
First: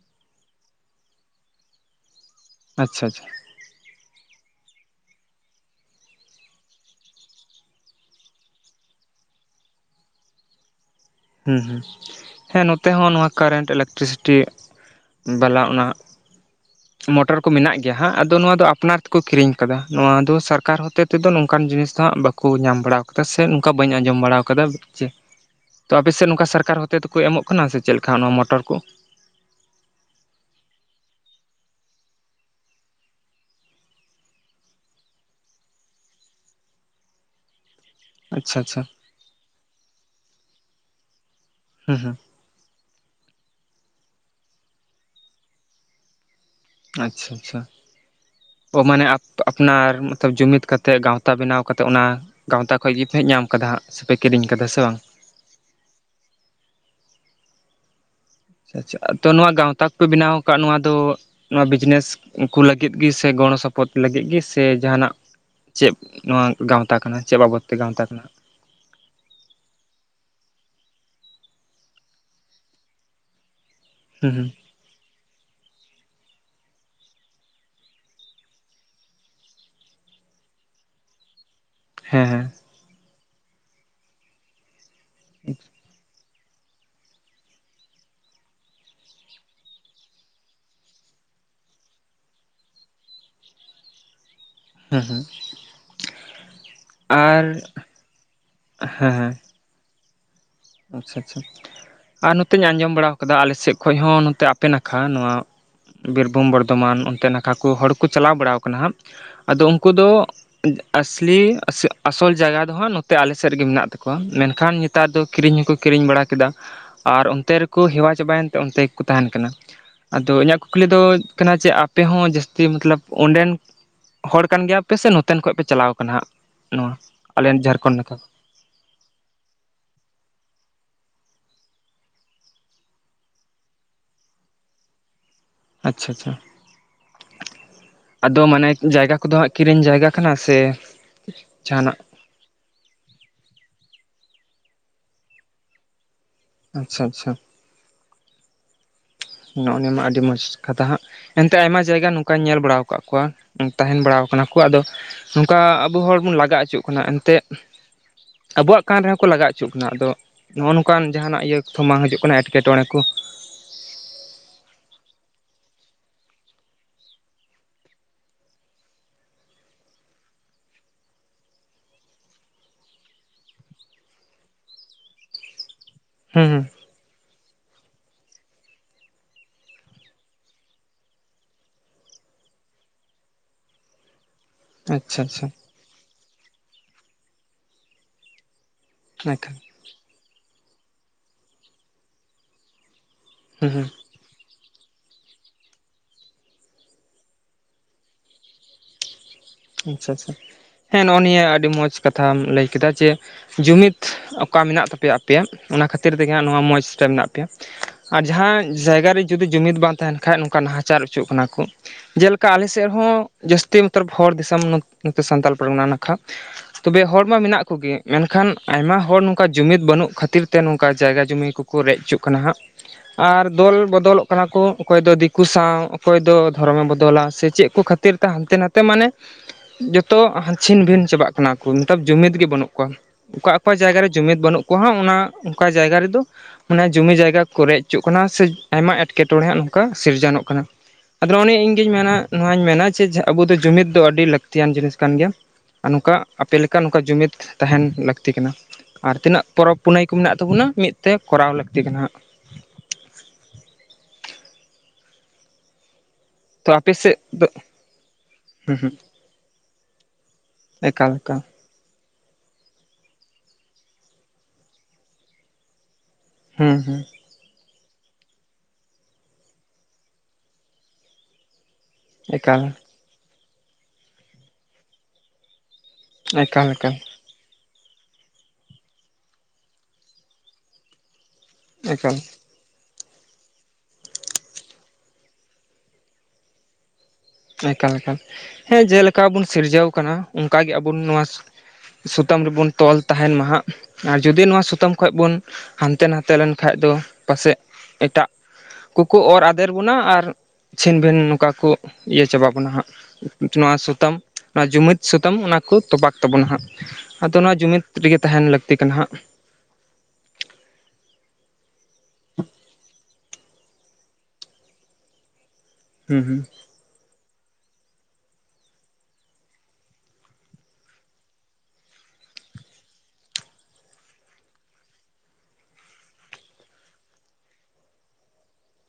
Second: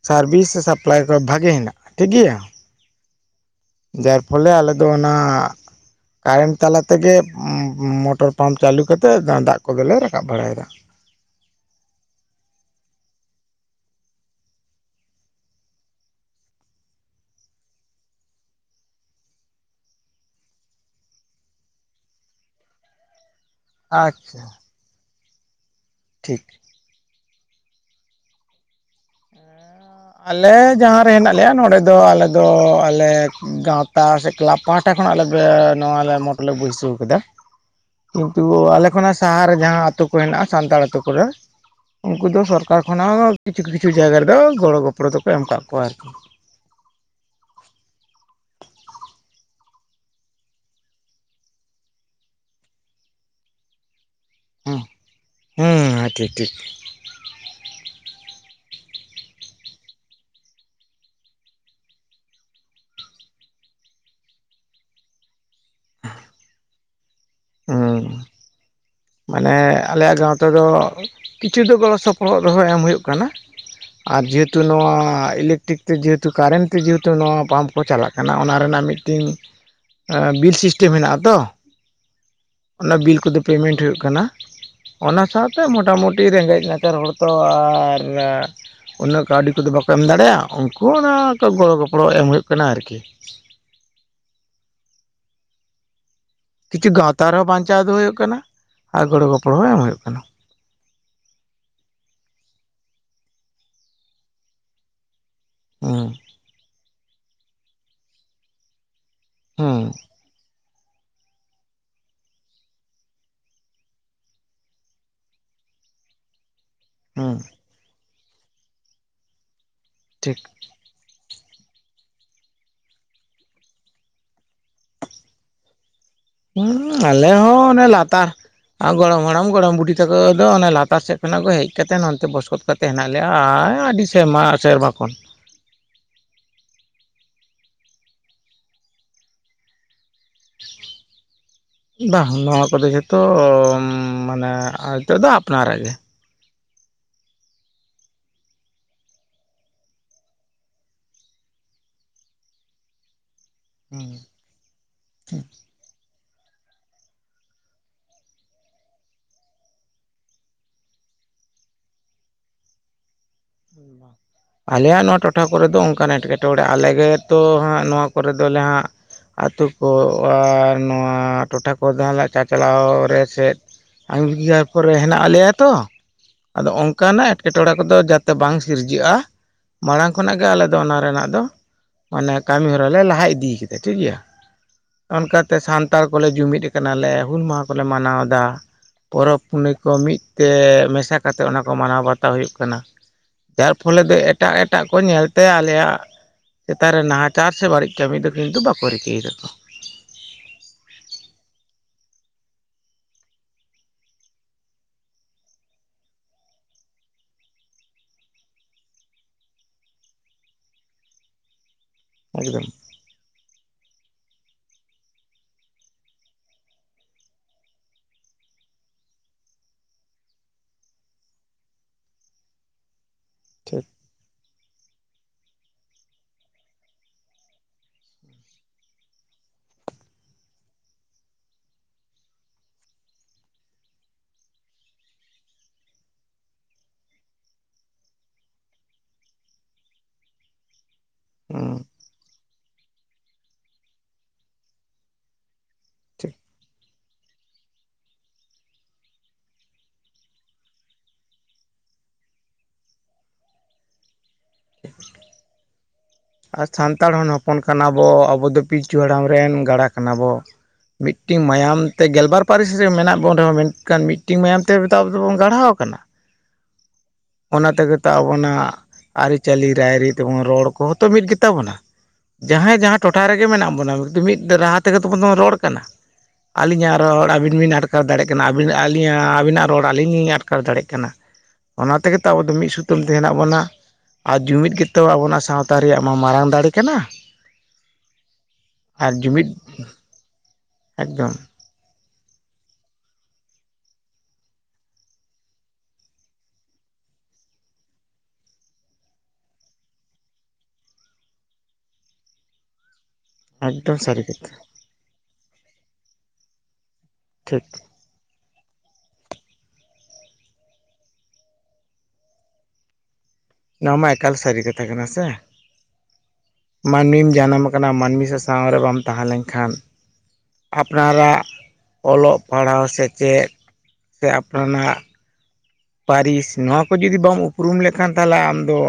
Speaker 2: ᱥᱟᱨᱵᱷᱤᱥ ᱥᱮ ᱥᱟᱯᱞᱟᱭ ᱠᱚ ᱵᱷᱟᱜᱮ ᱦᱮᱱᱟᱜᱼᱟ ᱴᱷᱤᱠ ᱜᱮᱭᱟ ᱾
Speaker 1: ᱟᱪᱪᱷᱟ ᱟᱪᱷᱟ᱾
Speaker 2: ᱡᱟᱨ ᱯᱷᱚᱞᱮ ᱟᱞᱮ ᱫᱚ ᱚᱱᱟ ᱠᱟᱨᱮᱱᱴ ᱛᱟᱞᱟ ᱛᱮᱜᱮ ᱢᱚ ᱢᱚᱴᱚᱨ ᱯᱟᱢᱯ ᱪᱟᱹᱞᱩ ᱠᱟᱛᱮᱜ ᱫᱟᱜ ᱠᱚᱫᱚᱞᱮ ᱨᱟᱠᱟᱵ ᱵᱟᱲᱟᱭᱫᱟ ᱾
Speaker 1: ᱦᱩᱸ ᱦᱩᱸ, ᱦᱮᱸ ᱱᱚᱛᱮ ᱦᱚᱸ ᱱᱚᱣᱟ ᱠᱟᱨᱮᱱᱴ ᱤᱞᱮᱠᱴᱨᱤ ᱥᱤᱴᱤ ᱵᱟᱞᱟ ᱚᱱᱟ ᱢᱚᱴᱚᱨ ᱠᱚ ᱢᱮᱱᱟᱜ ᱜᱮᱭᱟ ᱦᱟᱸᱜ ᱟᱫᱚ ᱱᱚᱣᱟ ᱫᱚ ᱟᱯᱱᱟᱨ ᱛᱮᱠᱚ ᱠᱤᱨᱤᱧ ᱠᱟᱫᱟ, ᱱᱚᱣᱟ ᱫᱚ ᱥᱟᱨᱠᱟᱨ ᱦᱚᱛᱮ ᱛᱮᱫᱚ ᱱᱚᱝᱠᱟᱱ ᱡᱤᱱᱤᱥ ᱫᱚ ᱦᱟᱸᱜ ᱵᱟ ᱠᱩ ᱧᱟᱢ ᱵᱟᱲᱟ ᱟᱠᱟᱫᱟ ᱥᱮ ᱚᱝᱠᱟ ᱵᱟᱹᱧ ᱟᱸᱡᱚᱢ
Speaker 2: ᱟᱪᱪᱷᱟ
Speaker 1: ᱵᱟᱲᱟ ᱠᱟᱫᱟ ᱡᱮ ᱛᱚ ᱟᱯᱮᱥᱮᱫ
Speaker 2: ᱴᱷᱤᱠ
Speaker 1: ᱱᱚᱝᱠᱟ ᱥᱚᱨᱠᱟᱨ ᱦᱚᱛᱮ ᱛᱮᱠᱚ ᱮᱢᱚᱜ ᱠᱟᱱᱟ ᱥᱮ ᱪᱮᱫ ᱞᱮᱠᱟ ᱱᱚᱣᱟ ᱢᱚᱴᱚᱨ ᱠᱚ?
Speaker 2: ᱟᱞᱮ ᱡᱟᱦᱟᱸ ᱨᱮ ᱦᱮᱸᱱᱟᱜ ᱞᱮᱭᱟ ᱱᱚᱸᱰᱮ ᱫᱚ ᱟᱞᱮ ᱫᱚ ᱟᱞᱮ ᱜᱟᱶᱛᱟ ᱥᱮ ᱠᱞᱟᱵᱽ ᱯᱟᱦᱟᱴᱟ ᱠᱷᱚᱱᱟ ᱟᱞᱮ ᱜᱟᱹ ᱱᱚᱣᱟ ᱞᱮ ᱢᱚᱴ ᱞᱮ ᱵᱟᱹᱭᱥᱟᱹᱣ ᱠᱟᱫᱟ ᱾ ᱠᱤᱱᱛᱩ
Speaker 1: ᱟᱪᱪᱷᱟ ᱟᱪᱪᱷᱟ
Speaker 2: ᱟᱞᱮ ᱠᱷᱚᱱᱟᱜ ᱥᱟᱦᱟ ᱨᱮ ᱡᱟᱦᱟᱸ ᱟᱛᱩ ᱠᱚ ᱦᱮᱱᱟᱜᱼᱟ ᱥᱟᱱᱛᱟᱲ ᱟᱹᱛᱩ ᱠᱚᱨᱮ
Speaker 1: ᱦᱩᱸ ᱦᱩᱸ
Speaker 2: ᱩᱱᱠᱩ ᱫᱚ ᱥᱚᱨ ᱠᱟᱨ ᱠᱷᱚᱱᱟᱜ ᱦᱚᱸ ᱠᱤᱪᱷᱩ ᱠᱤᱪᱷᱩ ᱡᱟᱭᱜᱟ ᱨᱮᱫᱚ ᱜᱚᱲᱚ ᱜᱚᱯᱲᱚ ᱫᱚᱠᱚ ᱮᱢ ᱟᱠᱟᱫ ᱠᱚᱣᱟ ᱟᱨᱠᱤ ᱾
Speaker 1: ᱟᱪᱪᱷᱟ ᱟᱪᱪᱷᱟ᱾ ᱚ ᱢᱟᱱᱮ ᱟᱯᱱᱟᱨ ᱢᱟᱛᱚᱵ ᱡᱩᱢᱤᱫ ᱠᱟᱛᱮᱫ ᱜᱟᱶᱛᱟ ᱵᱮᱱᱟᱣ ᱠᱟᱛᱮᱫ ᱚᱱᱟ ᱜᱟᱶᱛᱟ ᱠᱷᱚᱡ ᱜᱮᱯᱮ ᱧᱟᱢ ᱟᱠᱟᱫᱟ ᱦᱟᱸᱜ ᱥᱮᱯᱮ ᱠᱤᱨᱤᱧ ᱠᱟᱫᱟ ᱥᱮ ᱵᱟᱝ?
Speaker 2: ᱦᱩᱸ ᱴᱷᱤᱠ ᱴᱷᱤᱠ᱾
Speaker 1: ᱟᱪᱪᱷᱟ ᱪᱷᱟ ᱛᱚ ᱱᱚᱣᱟ ᱜᱟᱶᱛᱟ ᱠᱚᱯᱮ ᱵᱮᱱᱟᱣ ᱟᱠᱟᱫ ᱱᱚᱣᱟ ᱫᱚ ᱱᱚᱣᱟ ᱵᱤᱡᱽᱱᱮᱥ ᱠᱩ ᱞᱟᱹᱜᱤᱫ ᱜᱮ ᱥᱮ ᱜᱚᱲᱚ ᱥᱚᱯᱚᱦᱚᱫ ᱞᱟᱹᱜᱤᱫ ᱜᱮ ᱥᱮ ᱡᱟᱸᱦᱟᱱᱟᱜ ᱪᱮᱫ ᱱᱚᱣᱟ ᱜᱟᱶᱛᱟ ᱠᱟᱱᱟ, ᱪᱮᱫ ᱵᱟᱵᱚᱫ ᱛᱮ
Speaker 2: ᱦᱮᱸ
Speaker 1: ᱜᱟᱶᱛᱟ ᱠᱟᱱᱟ?
Speaker 2: ᱢᱟᱱᱮ ᱟᱞᱮᱭᱟᱜ ᱜᱟᱶᱛᱟ ᱫᱚ ᱠᱤᱪᱷᱩ ᱫᱚ ᱜᱚᱲᱚ ᱥᱚᱯᱚᱦᱚᱫ ᱨᱮᱦᱚᱸ ᱮᱢ ᱦᱩᱭᱩᱜ ᱠᱟᱱᱟ, ᱟᱨ
Speaker 1: ᱦᱩᱸ ᱦᱩᱸ
Speaker 2: ᱡᱮᱦᱮᱛᱩ ᱱᱚᱣᱟ ᱤᱞᱮᱠᱴᱨᱤᱠ ᱛᱮ ᱡᱮᱦᱮᱛᱩ ᱠᱟᱨᱮᱱᱴ ᱛᱮ ᱡᱮᱦᱮᱛᱩ ᱱᱚᱣᱟ ᱯᱟᱢᱯ ᱠᱚ ᱪᱟᱞᱟᱜ ᱠᱟᱱᱟ, ᱚᱱᱟ ᱨᱮᱱᱟᱜ ᱢᱤᱫᱴᱤᱱ ᱵᱤᱞ ᱥᱤᱥᱴᱮᱢ ᱦᱮᱸᱱᱟᱜ ᱟᱛᱚ?
Speaker 1: ᱦᱮᱸ ᱦᱮᱸ᱾
Speaker 2: ᱚᱱᱟ ᱵᱤᱞ ᱠᱚᱫᱚ ᱯᱮᱢᱮᱱᱴ ᱦᱩᱭᱩᱜ ᱠᱟᱱᱟ, ᱚᱱᱟ ᱥᱟᱶᱛᱮ ᱢᱚᱴᱟ ᱢᱩ ᱴᱤ ᱨᱮᱸᱜᱮᱡ ᱱᱟᱪᱟᱨ ᱦᱚᱲᱛᱚ ᱟᱨ ᱩᱱᱟᱹᱜ ᱠᱟᱹᱣᱰᱤ ᱠᱚᱫᱚ ᱵᱟᱠᱚ ᱮᱢ ᱫᱟᱲᱮᱭᱟᱜ-ᱟ ᱩᱱᱠᱩ ᱚᱱᱟ ᱠᱚ ᱜᱚᱲᱚ ᱜᱚᱯᱚᱲᱚ ᱮᱢ ᱦᱩᱭᱩᱜ ᱠᱟᱱᱟ ᱟᱨᱠᱤ᱾
Speaker 1: ᱦᱩᱸ ᱦᱩᱸ᱾
Speaker 2: ᱠᱤᱪᱷᱩ ᱜᱟᱶᱛᱟ ᱨᱮᱦᱚᱸ ᱵᱟᱧᱪᱟᱣ ᱫᱚ ᱦᱩᱭᱩᱜ ᱠᱟᱱᱟ, ᱟᱨ
Speaker 1: ᱦᱮᱸ
Speaker 2: ᱜᱚᱲᱚ
Speaker 1: ᱦᱮᱸ
Speaker 2: ᱜᱚᱯᱚᱲ ᱦᱚᱸ ᱮᱢ ᱦᱩᱭᱩᱜ ᱠᱟᱱᱟ᱾
Speaker 1: ᱟᱪᱪᱷᱟ ᱟᱪᱪᱷᱟ ᱟᱨ ᱱᱚᱛᱮᱧ ᱟᱸᱡᱚᱢ ᱵᱟᱲᱟ ᱟᱠᱟᱫᱟ ᱟᱞᱮ ᱥᱮᱫ ᱠᱷᱚᱱ ᱦᱚᱸ ᱱᱚᱛᱮ ᱟᱯᱮ ᱱᱟᱠᱷᱟ ᱱᱚᱣᱟ
Speaker 2: ᱦᱩᱸ
Speaker 1: ᱵᱤᱨᱵᱷᱩᱢ ᱵᱚᱨᱫᱷᱚᱢᱟᱱ ᱚᱱᱛᱮ ᱱᱟᱠᱷᱟ ᱠᱚ ᱦᱚᱲ ᱠᱚ ᱪᱟᱞᱟᱣ ᱵᱟᱲ ᱟᱠᱟᱱᱟ ᱦᱟᱸᱜ ᱟᱫᱚ ᱩᱱᱠᱩ
Speaker 2: ᱦᱩᱸ
Speaker 1: ᱫᱚ ᱟᱥᱞᱤ ᱟᱥᱚ ᱟᱥᱚᱞ ᱡᱟᱭᱜᱟ ᱫᱚ ᱦᱟᱸᱜ ᱱᱚᱛᱮ ᱟᱞᱮᱥᱮᱫ ᱨᱮᱜᱮ ᱢᱮᱱᱟᱜ ᱛᱟᱠᱚᱣᱟ ᱢᱮᱱᱠᱷᱟᱱ ᱱᱮᱛᱟᱨ ᱫᱚ ᱠᱤᱨᱤᱧ ᱦᱚᱸᱠᱚ ᱠᱤᱨᱤᱧ ᱵᱟᱲᱟ ᱠᱮᱫᱟ, ᱟᱨ
Speaker 2: ᱦᱩᱸ
Speaker 1: ᱚᱱᱛᱮ ᱨᱮᱠᱚ ᱦᱮᱣᱟ ᱪᱟᱵᱟᱭᱮᱱ ᱛᱮ ᱚᱱᱛᱮ ᱜᱮᱠᱚ ᱛᱟᱸᱦᱮᱱ ᱠᱟᱱᱟ᱾ ᱟᱫᱚ
Speaker 2: ᱴᱷᱤᱠ
Speaker 1: ᱤᱧᱟᱹᱜ ᱠᱩᱠᱞᱤ ᱫᱚ ᱠᱟᱱᱟ ᱡᱮ ᱟᱯᱮ ᱦᱚᱸ ᱡᱟᱹᱥᱛᱤ ᱢᱚᱛᱞᱚᱵ ᱚᱸᱰᱮᱱ ᱦᱚᱲ ᱠᱟᱱ ᱜᱮᱭᱟ ᱯᱮ ᱥᱮ ᱱᱚᱛᱮᱱ ᱠᱷᱚᱱ ᱯᱮ ᱪᱟᱞᱟᱣ ᱠᱟᱱᱟ ᱦᱟᱸᱜ? ᱱᱚᱣᱟ
Speaker 2: ᱦᱩᱸ ᱟᱞᱮ ᱦᱚᱸ ᱚᱱᱮ
Speaker 1: ᱡᱷᱟᱲᱠᱷᱚᱸᱰ ᱱᱟᱠᱷᱟ
Speaker 2: ᱞᱟᱛᱟᱨ ᱟ ᱜᱚᱲᱚᱢ ᱦᱟᱲᱟᱢ ᱜᱚᱲᱚᱢ ᱵᱩᱰᱷᱤ ᱛᱟᱠᱚ ᱫᱚ ᱞᱟᱛᱟᱨ ᱥᱮᱫ ᱠᱷᱚᱱᱟᱜ ᱠᱚ ᱦᱮᱡ ᱠᱟᱛᱮ ᱱᱚᱛᱮ ᱵᱚᱥᱚᱛ ᱠᱟ ᱛᱮ ᱦᱮᱸᱱᱟᱜ ᱞᱮᱭᱟ ᱟᱨ ᱟᱹᱰᱤ ᱥᱮᱨᱢᱟ ᱥᱮᱨᱢᱟ ᱠᱷᱚᱱ᱾
Speaker 1: ᱟᱪᱪᱷᱟ ᱟᱪᱪᱷᱟ ᱟᱫᱚ ᱢᱟᱱᱮ ᱡᱟᱭᱜᱟ ᱠᱚᱫᱚ ᱦᱟᱸᱜ ᱠᱤᱨᱤᱧ ᱡᱟᱭᱜᱟ ᱠᱟᱱᱟ ᱥᱮ ᱡᱟᱦᱟᱱᱟᱜ
Speaker 2: ᱵᱟᱦ ᱱᱚᱣᱟ ᱠᱚᱫᱚ ᱡᱷᱚᱛᱚ ᱢᱟᱱᱮ ᱱᱤᱛᱚᱜ ᱫᱚ ᱟᱯᱱᱟᱨᱟᱜ ᱜᱮ᱾
Speaker 1: ᱟᱪᱪᱷᱟ ᱟᱪᱪᱷᱟ᱾ ᱱᱚᱜᱼᱚ ᱱᱤᱭᱟᱹ ᱢᱟ ᱟᱹᱰᱤ ᱢᱚᱸᱡ ᱠᱟᱛᱷᱟ ᱦᱟᱸᱜ ᱮᱱᱛᱮᱜ ᱟᱭᱢᱟ ᱡᱟᱭᱜᱟ ᱱᱚᱝᱠᱟᱧ ᱧᱮᱞ ᱵᱟᱲᱟ ᱟᱠᱟᱜ ᱠᱚᱣᱟ ᱛᱟᱸᱦᱮᱱ
Speaker 2: ᱦᱩᱸ
Speaker 1: ᱵᱟᱲᱟ ᱠᱟᱱᱟ ᱠᱚ, ᱟᱫᱚ ᱱᱚᱝᱠᱟ ᱟᱵᱚ ᱦᱚᱲ ᱵᱚᱱ ᱞᱟᱜᱟ ᱦᱚᱪᱚᱜ ᱠᱟᱱᱟ ᱮᱱᱛᱮᱜ ᱟᱵᱚᱣᱟᱜ ᱠᱟᱱ ᱨᱮᱦᱚᱸ ᱠᱚ ᱞᱟᱜᱟ ᱦᱚᱪᱚᱜ ᱠᱟᱱᱟ, ᱟᱫᱚ ᱱᱚᱜ-ᱚ ᱱᱚᱝᱠᱟᱱ ᱡᱟᱸᱦᱟᱱᱟᱜ ᱤᱭᱟᱹ ᱠᱚᱦᱚᱸ ᱵᱟᱝ ᱦᱤᱡᱩᱜ ᱠᱟᱱᱟ ᱮᱴᱠᱮ ᱴᱚᱬᱮ ᱠᱚ᱾
Speaker 2: ᱩᱸ ᱵᱟᱝ᱾ ᱟᱞᱮᱭᱟᱜ ᱱᱚᱣᱟ ᱴᱚᱴᱷᱟ ᱠᱚ ᱨᱮ ᱫᱚ ᱚᱱᱠᱱᱟᱜ ᱮᱸᱴᱠᱮᱴᱚᱬᱮ ᱟᱞᱮ ᱜᱮᱛᱚ ᱦᱟᱸᱜ ᱱᱚᱣᱟ ᱠᱚᱨᱮ ᱫᱚᱞᱮ ᱦᱟᱸᱜ ᱟᱹᱛᱩ ᱠᱚ ᱟᱨ ᱱᱚᱣᱟ ᱴᱚᱴᱷᱟ ᱠᱚ ᱪᱟ-ᱪᱟᱞᱟᱣ ᱨᱮ ᱥᱮᱫ ᱟᱝᱜᱤ [unintelligible] ᱠᱚᱨᱮ ᱦᱮᱱᱟᱜ ᱞᱮᱭᱟ ᱛᱚ
Speaker 1: ᱦᱩᱸ ᱦᱩᱸ
Speaker 2: ᱟᱫᱚ ᱚᱱᱠᱟᱱᱟᱜ ᱮᱴᱠᱮ ᱴᱚᱬᱮ ᱠᱚᱫᱚ ᱡᱟ ᱛᱮ ᱵᱟᱝ ᱥᱤᱨᱡᱟᱹᱜ-ᱟ ᱢᱟᱲᱟᱝ ᱠᱷᱚᱱᱟᱜ ᱜᱮ ᱟᱞᱮ ᱫᱚ ᱚᱱᱟ ᱨᱮᱱᱟᱜ ᱫᱚ ᱢᱟᱱᱮ ᱠᱟᱹᱢᱤ ᱦᱚᱨᱟᱞᱮ ᱞᱟᱦᱟ ᱤᱫᱤ ᱠᱮᱫᱟ ᱴᱷᱤᱠᱜᱮᱭᱟ᱾
Speaker 1: ᱟᱪᱪᱷᱟ
Speaker 2: ᱚᱱᱠᱟ
Speaker 1: ᱟᱪᱪᱷᱟ
Speaker 2: ᱛᱮ ᱥᱟᱱᱛᱟᱲ ᱠᱚᱞᱮ ᱡᱩᱢᱤᱫ ᱠᱟᱱᱟᱞᱮ ᱦᱩᱞ ᱢᱟᱦᱟ ᱠᱚᱞᱮ ᱢᱟᱱᱟᱣᱫᱟ᱾ ᱯᱚᱨᱚᱵᱽ
Speaker 1: ᱮᱠᱷᱟᱱ
Speaker 2: ᱯᱩᱱᱟᱹᱭ ᱠᱚ ᱢᱤᱫ ᱛᱮ ᱢᱮᱥᱟ ᱠᱟᱛᱮᱫ ᱚᱱᱟ ᱠᱚ ᱢᱟᱱᱟᱣ ᱵᱟᱛᱟᱣ ᱦᱩᱭᱩᱜ ᱠᱟᱱᱟ᱾
Speaker 1: ᱦᱩᱸ
Speaker 2: ᱡᱟᱨ
Speaker 1: ᱦᱩᱸ
Speaker 2: ᱯᱷᱚᱞᱮ ᱫᱚ ᱮᱴᱟᱜ ᱮᱴᱟᱜ ᱠᱚ ᱧᱮᱞᱛᱮ ᱟᱞᱮᱭᱟᱜ ᱪᱮᱛᱟᱱ ᱨᱮ ᱱᱟᱦᱟᱪᱟᱨ ᱥᱮ ᱵᱟᱹᱲᱤᱡ ᱠᱟᱹᱢᱤ ᱫᱚ ᱠᱤᱱᱛᱩ ᱵᱟᱠᱚ ᱨᱤᱠᱟᱹᱭ ᱫᱟᱠᱚ᱾
Speaker 1: ᱟᱪᱪᱷᱟ ᱟᱪᱪᱷᱟ, ᱦᱮᱸ ᱱᱚᱜ - ᱚ ᱱᱤᱭᱟᱹ ᱟᱹᱰᱤ ᱢᱚᱸᱡᱽ ᱠᱟᱛᱷᱟᱢ ᱞᱟᱹᱭ ᱠᱮᱫᱟ ᱡᱮ ᱡᱩᱢᱤᱫ ᱚᱠᱟ ᱢᱮᱱᱟᱜ ᱛᱟᱯᱮᱭᱟ ᱟᱯᱮᱭᱟᱜ ᱚᱱᱟ ᱠᱷᱟᱹᱛᱤᱨ ᱛᱮᱜᱮ ᱦᱟᱸᱜ ᱱᱚᱣᱟ ᱢᱚᱸᱡᱽ ᱨᱮ ᱢᱮᱱᱟᱜ ᱯᱮᱭᱟ᱾ ᱟᱨ ᱡᱟᱦᱟᱸ ᱡᱟᱭᱜᱟ ᱨᱮ ᱡᱩᱫᱤ ᱡᱩᱢᱤᱫ ᱵᱟᱝ ᱛᱟᱦᱮᱱ ᱠᱷᱟᱡ ᱱᱚᱝᱠᱟ ᱱᱟᱦᱟᱪᱟᱨ ᱦᱚᱪᱚᱜ ᱠᱟᱱᱟ ᱠᱚ᱾ ᱡᱮᱞᱮᱠᱟ
Speaker 2: ᱮᱠᱫᱚᱢ
Speaker 1: ᱟᱞᱮ ᱥᱮᱫ ᱨᱮᱦᱚᱸ ᱡᱟᱹᱥᱛᱤ ᱢᱚᱛᱞᱚᱵ ᱦᱚᱲ ᱫᱤᱥᱚᱢ ᱱᱚᱛᱮ ᱥᱟᱱᱛᱟᱲ ᱯᱟᱨᱜᱟᱱᱟ ᱱᱟᱠᱷᱟ ᱛᱚᱵᱮ ᱦᱚᱲᱢᱟ ᱢᱮᱱᱟᱜ ᱠᱚᱜᱮ ᱢᱮᱱᱠᱷᱟᱱ ᱟᱭᱢᱟ ᱦᱚᱲ ᱱᱚᱝᱠᱟ ᱡᱩᱢᱤᱫ ᱵᱟᱹᱱᱩᱜ ᱠᱷᱟᱹᱛᱤᱨ ᱛᱮ ᱱᱚᱝᱠᱟ ᱡᱟᱭᱜᱟ ᱡᱩᱢᱤ ᱠᱚ ᱨᱮᱡ ᱚᱪᱚᱜ ᱠᱟᱱᱟ ᱦᱟᱸᱜ ᱟᱨ ᱫᱚᱞ
Speaker 2: ᱴᱷᱤᱠ
Speaker 1: ᱵᱚᱫᱚᱞᱚᱜ ᱠᱟᱱᱟ ᱠᱚ ᱚᱠᱚᱭ ᱫᱚ ᱫᱤᱠᱩ ᱥᱟᱶ ᱚᱠᱚᱭ ᱫᱚ ᱫᱷᱚᱨᱚᱢᱮ ᱵᱚᱫᱚᱞᱟ ᱥᱮ ᱪᱮᱫ ᱠᱚ ᱠᱷᱟᱹᱛᱤᱨ ᱛᱮ ᱦᱟᱱᱛᱮ ᱱᱟ ᱛᱮ ᱢᱟᱱᱮ ᱡᱚᱛᱚ ᱪᱷᱤᱱ ᱵᱷᱤᱱ ᱪᱟᱵᱟᱜ ᱠᱟᱱᱟ ᱠᱚ ᱱᱮᱛᱟᱨ ᱡᱩᱢᱤᱫ ᱜᱮ ᱵᱟᱹᱱᱩᱜ ᱠᱚᱣᱟ᱾ ᱚᱠᱟ ᱚᱠᱟ ᱡᱟᱭᱜᱟ ᱨᱮ ᱡᱩᱢᱤᱫ ᱵᱟᱹᱱᱩᱜ ᱠᱚᱣᱟ ᱦᱟᱜ ᱚᱱᱟ ᱚᱱᱠᱟ ᱡᱟᱭᱜᱟ ᱨᱮᱫᱚ ᱢᱟᱱᱮ ᱡᱩᱢᱤ ᱡᱟᱭᱜᱟ ᱠᱚ ᱨᱮᱡ ᱚᱪᱚᱜ ᱠᱟᱱᱟ ᱥᱮ ᱟᱭᱢᱟ ᱮᱴᱠᱮᱴᱚᱬᱮ ᱱᱚᱝᱠᱟ ᱥᱤᱨᱡᱚᱱᱚᱜ ᱠᱟᱱᱟ᱾ ᱟᱫᱚ ᱚᱱᱮ ᱤᱧ
Speaker 2: ᱦᱩᱸ
Speaker 1: ᱜᱤᱧ ᱢᱮᱱᱟ ᱱᱚᱣᱟᱧ ᱢᱮᱱᱟ ᱡᱮ ᱟᱵᱚ ᱫᱚ ᱡᱩᱢᱤᱫ ᱫᱚ ᱟᱹᱰᱤ ᱞᱟᱹᱠᱛᱤᱭᱟᱱ ᱡᱤᱱᱤᱥ ᱠᱟᱱ ᱜᱮᱭᱟ᱾ ᱟᱨ ᱱᱚᱝᱠᱟ
Speaker 2: ᱴᱷᱤᱠ
Speaker 1: ᱟᱯᱮ ᱞᱮᱠᱟ ᱱᱚᱝᱠᱟ ᱡᱩᱢᱤᱫ ᱛᱟᱦᱮᱱ ᱞᱟᱹᱠᱛᱤ ᱠᱟᱱᱟ᱾ ᱟᱨ ᱛᱤᱱᱟᱹᱜ ᱯᱚᱨᱚᱵᱽ ᱯᱩᱱᱟᱹᱭ ᱠᱚ ᱢᱮᱱᱟᱜ ᱛᱟᱵᱚᱱᱟ ᱢᱤᱫ ᱛᱮ ᱠᱚᱨᱟᱣ ᱞᱟᱹᱠᱛᱤ ᱠᱟᱱᱟ ᱦᱟᱜ᱾
Speaker 2: [inaudible] ᱟᱨ
Speaker 1: ᱛᱚ ᱟᱯᱮ
Speaker 2: ᱥᱟᱱᱛᱟᱲ
Speaker 1: ᱥᱮᱫ
Speaker 2: ᱦᱚᱲ
Speaker 1: ᱫᱚ
Speaker 2: ᱦᱚᱯᱚᱱ ᱠᱟᱱᱟ ᱵᱚ ᱟᱵᱚ ᱫᱚ
Speaker 1: ᱦᱩᱸ ᱦᱩᱸ
Speaker 2: ᱯᱤᱞᱪᱩ ᱦᱟᱲᱟᱢ ᱨᱮᱱ ᱜᱟᱲᱟ ᱠᱟᱱᱟ ᱵᱚ᱾
Speaker 1: ᱮᱠᱟᱞ ᱮᱠᱟᱞ
Speaker 2: ᱢᱤᱫᱴᱤᱱ ᱢᱟᱭᱟᱢ ᱜᱮᱞᱵᱟᱨ ᱯᱟᱹᱨᱤᱥ ᱨᱮ ᱢᱮᱱᱟᱜ ᱵᱚᱱ ᱨᱮᱦᱚᱸ ᱢᱮᱱᱠᱷᱟᱱ ᱢᱤᱫᱴᱤᱝ ᱢᱟᱭᱟᱢ ᱛᱮ ᱟᱵᱚ ᱫᱚᱵᱚ ᱜᱟᱲᱦᱟᱣ ᱠᱟᱱᱟ᱾
Speaker 1: ᱦᱩᱸ ᱦᱩᱸ
Speaker 2: ᱚᱱᱟ ᱛᱮᱜᱮ ᱛᱚ ᱟᱵᱚᱱᱟᱜ ᱟᱹᱨᱤᱪᱟᱹᱞᱤ ᱨᱟᱭᱨᱤᱛ ᱛᱮᱵᱚᱱ ᱨᱚᱲ ᱠᱚᱦᱚᱸ ᱛᱚ ᱢᱤᱫ ᱜᱮᱛᱟ ᱵᱚᱱᱟ᱾
Speaker 1: ᱮᱠᱟᱞ
Speaker 2: ᱡᱟᱦᱟᱸᱭ ᱡᱟᱦᱟᱸ ᱴᱚᱴᱷᱟ ᱨᱮᱜᱮ ᱢᱮᱱᱟᱜ ᱵᱚᱱᱟ ᱢᱤᱫ ᱨᱟᱦᱟ ᱛᱮᱜᱮ ᱛᱚᱵᱚᱱ ᱨᱚᱲ ᱠᱟᱱᱟ᱾
Speaker 1: ᱮᱠᱟᱞ ᱮᱠᱟᱞ
Speaker 2: ᱟᱹᱞᱤᱧᱟᱜ ᱨᱚᱲ ᱟᱵᱤᱱ ᱵᱤᱱ ᱟ ᱟᱴᱠᱟᱨ ᱫᱟᱲᱮᱜ ᱠᱟᱱᱟ ᱟᱹᱵ ᱟᱹᱞᱤᱧ ᱟᱵᱤᱱᱟᱜ ᱨᱚᱲ ᱟᱞᱤᱧ ᱞᱤᱧ ᱟᱴᱠᱟᱨ ᱫᱟᱲᱮᱜ ᱠᱟᱱᱟ ᱚᱱᱟ
Speaker 1: ᱮᱠᱟᱞ
Speaker 2: ᱛᱮᱜᱮ ᱛᱚ ᱟᱵᱚ ᱫᱚ ᱢᱤᱫ ᱥᱩᱛ ᱧᱩᱛᱩᱢ ᱛᱮᱱᱟᱜ ᱵᱚᱱᱟ ᱟᱨ ᱡᱩᱢᱤᱫ ᱜᱮᱛᱚ ᱟᱵᱚᱱᱟᱜ ᱥᱟᱶᱛᱟ ᱨᱮᱭᱟᱜ ᱢᱟ ᱢᱟᱨᱟᱝ ᱫᱟᱲᱮ ᱠᱟᱱᱟ᱾
Speaker 1: ᱮᱠᱟᱞ ᱮᱠᱟᱠ ᱦᱮᱸ
Speaker 2: ᱟᱨ
Speaker 1: ᱡᱮᱞᱮᱠᱟ ᱵᱩᱱ
Speaker 2: ᱡᱩᱢᱤᱫ
Speaker 1: ᱥᱤᱨᱡᱟᱹᱣ ᱟᱠᱟᱱᱟ ᱚᱱᱠᱟᱜᱮ ᱟᱵᱚ ᱱᱚᱣᱟ
Speaker 2: ᱮᱠᱫᱚᱢ
Speaker 1: ᱥᱩᱛᱟᱹᱢ ᱨᱮᱵᱚᱱ ᱛᱚᱞ ᱛᱟᱦᱮᱱ ᱢᱟᱦᱟᱜ ᱟᱨ ᱡᱩᱫᱤ ᱱᱚᱣᱟ ᱥᱩᱛᱟᱹᱢ ᱠᱷᱚᱱ ᱵᱚᱱ ᱦᱟᱱᱛᱮ ᱱᱟᱛᱮ ᱞᱮᱱᱠᱷᱟᱡ ᱫᱚ ᱯᱟᱥᱮᱡ ᱮᱴᱟᱜ ᱠᱚᱠᱚ ᱚᱨ ᱟᱫᱮᱨ ᱵᱚᱱᱟ ᱟᱨ ᱪᱷᱤᱱ ᱵᱤᱱ ᱱᱚᱝᱠᱟ ᱠᱚ ᱤᱭᱟᱹ ᱪᱟᱵᱟ ᱵᱚᱱᱟ ᱦᱟᱸᱜ᱾ ᱱᱚᱣᱟ
Speaker 2: ᱮᱠᱫᱚᱢ
Speaker 1: ᱥᱩᱛᱟᱹᱢ
Speaker 2: ᱥᱟᱹᱨᱤ ᱠᱟᱛᱷᱟ
Speaker 1: ᱱᱚᱣᱟ ᱡᱩᱢᱤᱫ ᱥᱩᱛᱟᱹᱢ ᱚᱱᱟ ᱠᱚ ᱛᱚᱯᱟᱜ ᱛᱟᱵᱚᱱᱟ ᱦᱟᱸᱜ ᱟᱫᱚ ᱱᱚᱣᱟ
Speaker 2: ᱴᱷᱤᱠ
Speaker 1: ᱡᱩᱢᱤᱫ ᱨᱮᱜᱮ ᱛᱟᱦᱮᱱ ᱞᱟᱹᱠᱛᱤ ᱠᱟᱱᱟ ᱦᱟᱸᱜ᱾ [inaudible]
Speaker 2: ᱱᱚᱣᱟ ᱢᱟ ᱮᱠᱟᱞ ᱥᱟᱹᱨᱤ ᱠᱟᱛᱷᱟ ᱠᱟᱱᱟ ᱥᱮ᱾
Speaker 1: ᱦᱩᱸ ᱦᱩᱸ
Speaker 2: ᱢᱟᱹᱱᱢᱤᱢ ᱡᱟᱱᱟᱢ ᱠᱟᱱᱟ ᱢᱟᱹᱱᱢᱤ ᱥᱟᱜ ᱥᱟᱶ ᱨᱮ ᱵᱟᱢ ᱛᱟᱦᱮᱸ ᱞᱮᱱᱠᱷᱟᱱ ᱟᱯᱱᱟᱨᱟᱜ ᱚᱞᱚᱜ ᱯᱟᱲᱦᱟᱣ ᱥᱮᱪᱮᱫ ᱥᱮ ᱟᱯᱱᱟᱨᱟᱜ ᱯᱟᱹᱨᱤᱥ, ᱱᱚᱣᱟ ᱠᱚ ᱡᱩᱫᱤ ᱵᱟᱢ ᱩᱯᱨᱩᱢ ᱞᱮᱫᱠᱷᱟᱱ ᱛᱟᱦᱚᱞᱮ ᱟᱢ ᱫᱚ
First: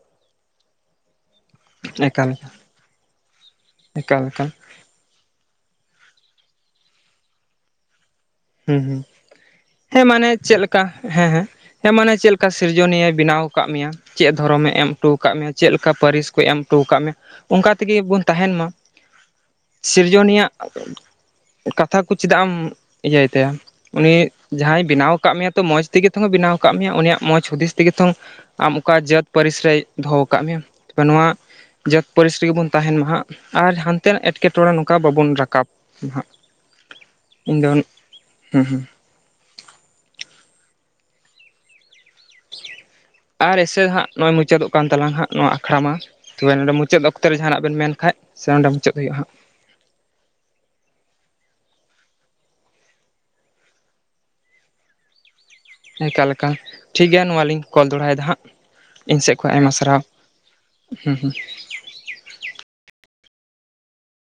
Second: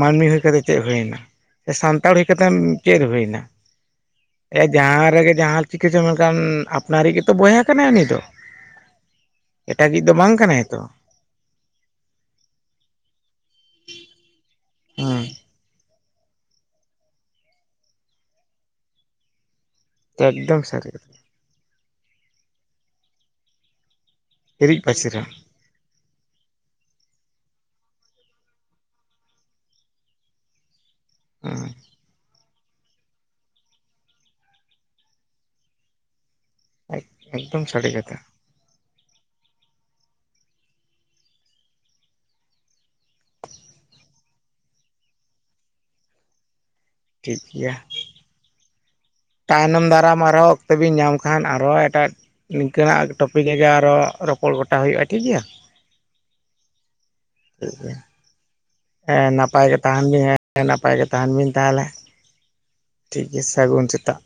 Speaker 2: ᱢᱟᱹᱱᱢᱤ ᱦᱩᱭ ᱠᱟᱛᱮ ᱪᱮᱫ ᱦᱩᱭᱱᱟ, ᱥᱮ ᱥᱟᱱᱛᱟᱲ ᱦᱩᱭ
Speaker 1: ᱮᱠᱟᱞ
Speaker 2: ᱠᱟᱛᱮ ᱪᱮᱫ ᱦᱩᱭᱱᱟ
Speaker 1: ᱮᱠᱟᱞ ᱮᱠᱟᱞ
Speaker 2: ᱮᱠ ᱡᱟᱦᱟᱸ ᱨᱮᱜᱮ ᱡᱟᱦᱟᱸ ᱪᱤᱠᱤ ᱪᱚ ᱢᱮᱱᱠᱷᱟᱱ ᱟᱯᱱᱟᱨᱤᱡ ᱜᱮᱛᱚ ᱵᱚᱭᱦᱟ ᱠᱟᱱᱟᱭ ᱩᱱᱤ ᱫᱚ᱾
Speaker 1: ᱦᱸ ᱦᱩᱸ,
Speaker 2: ᱮᱴᱟᱜᱤᱡ
Speaker 1: ᱦᱮᱸ
Speaker 2: ᱫᱚ
Speaker 1: ᱢᱟᱱᱮ
Speaker 2: ᱵᱟᱝ
Speaker 1: ᱪᱮᱫ
Speaker 2: ᱠᱟᱱᱟᱭ ᱛᱚ
Speaker 1: ᱞᱮᱠᱟ? ᱦᱮᱸ ᱦᱮᱸ, ᱦᱮᱸ ᱢᱟᱱᱮ ᱪᱮᱫ ᱞᱮᱠᱟ ᱥᱤᱨᱡᱚᱱᱤᱭᱟᱹ ᱵᱮᱱᱟᱣ ᱟᱠᱟᱫ ᱢᱮᱭᱟ ᱪᱮᱫ ᱫᱷᱚᱨᱚᱢᱮ ᱮᱢ ᱦᱚᱴᱚ
Speaker 2: ᱦᱮᱸ
Speaker 1: ᱠᱟᱜ ᱢᱮᱭᱟ ᱪᱮᱫ ᱞᱮᱠᱟ ᱯᱟᱹᱨᱤᱥ ᱠᱚ ᱮᱢ ᱦᱚᱴᱚ ᱠᱟᱜ ᱢᱮ ᱚᱱᱠᱟ ᱛᱮᱜᱮ ᱵᱚᱱ ᱛᱟᱦᱮᱱ ᱢᱟ᱾ ᱥᱤᱨᱡᱚᱱᱤᱭᱟᱜ
Speaker 2: ᱮᱠᱫᱚᱢ ᱥᱟᱹᱨᱤ ᱠᱟᱛᱷᱟ
Speaker 1: ᱠᱟᱛᱷᱟ ᱠᱚ ᱪᱮᱫᱟᱜ ᱮᱢ ᱤᱭᱟᱹᱭ ᱛᱟᱭᱟ ᱩᱱᱤ
Speaker 2: ᱦᱤᱨᱤᱡ
Speaker 1: ᱡᱟᱦᱟᱸᱭ ᱵᱮᱱᱟᱣ
Speaker 2: ᱯᱟᱹᱥᱤᱨᱟ
Speaker 1: ᱟᱠᱟᱫ ᱢᱮᱭᱟ ᱛᱚ ᱢᱚᱸᱡᱽ ᱛᱮᱜᱮ ᱛᱮᱦᱚᱸ ᱵᱮᱱᱟᱣ ᱟᱠᱟᱫ ᱢᱮᱭᱟ ᱩᱱᱤᱭᱟᱜ ᱢᱚᱸᱡᱽ ᱦᱩᱫᱤᱥ ᱛᱮᱜᱮ ᱛᱚ ᱟᱢ ᱚᱠᱟ ᱡᱟᱹᱛ ᱯᱟᱹᱨᱤᱥ ᱨᱮᱭ ᱫᱚᱦᱚ ᱠᱟᱜ ᱢᱮᱭᱟ ᱛᱚᱵᱮ ᱱᱚᱣᱟ ᱡᱟᱹᱛ ᱯᱟᱹᱨᱤᱥ ᱨᱮᱜᱮ ᱵᱚᱱ ᱛᱟᱦᱮᱸᱱ ᱢᱟᱦᱟᱸᱜ ᱟᱨ ᱦᱟᱸᱱᱛᱮ ᱱᱟᱜ ᱮᱸᱴᱠᱮᱴᱚᱬᱮ ᱱᱚᱝᱠᱟ ᱵᱟᱵᱚᱱ ᱨᱟᱠᱟᱵ ᱱᱟᱦᱟᱜ᱾
Speaker 2: ᱮᱠ ᱮᱠᱫᱚᱢ ᱥᱟᱹᱨᱤ ᱠᱟᱛᱷᱟ᱾
Speaker 1: ᱦᱩᱸ ᱦᱩᱸ ᱟᱨ ᱮᱥᱮ ᱦᱟᱸᱜ ᱱᱚᱜ-ᱚᱭ ᱢᱩᱪᱟᱹᱫᱚᱜ ᱠᱟᱱ ᱛᱟᱞᱟᱝ ᱦᱟᱸᱜ ᱱᱚᱣᱟ ᱟᱠᱷᱲᱟ ᱢᱟ᱾ ᱛᱚᱵᱮ ᱱᱚᱰᱮ ᱢᱩᱪᱟᱹᱫ ᱚᱠ ᱚᱠᱛᱮ ᱨᱮ
Speaker 2: ᱴᱷᱤᱠ
Speaker 1: ᱡᱟᱦᱟᱸᱱᱟᱜ
Speaker 2: ᱜᱮᱭᱟ
Speaker 1: ᱵᱮᱱ ᱢᱮᱱᱠᱷᱟᱡ ᱥᱮ ᱚᱸᱰᱮ ᱢᱩᱪᱟᱹᱫ ᱦᱩᱭᱩᱜ-ᱟ ᱦᱟᱸᱜ᱾
Speaker 2: ᱛᱟᱭᱱᱚᱢ ᱫᱟᱨᱟᱢ ᱟᱨᱦᱚᱸ ᱚᱠᱛᱮ ᱵᱤᱱ ᱧᱟᱢ ᱠᱷᱟᱱ ᱟᱨᱦᱚᱸ ᱮᱴᱟᱜ ᱱᱤᱝᱠᱟᱹᱱᱟᱜ ᱟᱨ ᱴᱚᱯᱤᱠ ᱨᱮᱜᱮ ᱟᱨᱚ ᱨᱚᱯᱚᱲ ᱜᱚᱴᱟ ᱦᱩᱭᱩᱜ-ᱟ ᱴᱷᱤᱠ ᱜᱮᱭᱟ᱾
Speaker 1: ᱮᱠᱟᱞ ᱮᱠᱟᱞ ᱴᱷᱤᱠ ᱜᱮᱭᱟ ᱱᱚᱣᱟ ᱞᱤᱧ ᱠᱚᱞ ᱫᱚᱲᱦᱟᱭ ᱫᱟ ᱦᱟᱸᱜ᱾ ᱤᱧ
Speaker 2: ᱦᱮᱸ
Speaker 1: ᱥᱮᱫ ᱠᱷᱚᱡ
Speaker 2: ᱱᱟᱯᱟᱭ
Speaker 1: ᱟᱭᱢᱟ
Speaker 2: ᱜᱮ
Speaker 1: ᱥᱟᱨᱦᱟᱣ
Speaker 2: ᱛᱟᱦᱮᱱ ᱵᱤᱱ ᱦᱮᱸ ᱱᱟᱯᱟᱭ ᱜᱮ
Speaker 1: ᱦᱩᱸ ᱦᱩᱸ
Speaker 2: ᱛᱟᱦᱮᱱ ᱵᱤᱱ ᱛᱟᱦᱚᱞᱮ᱾ ᱴᱷᱤᱠ ᱜᱮᱭᱟ ᱥᱟᱹᱜᱩᱱ ᱥᱮᱛᱟᱜ,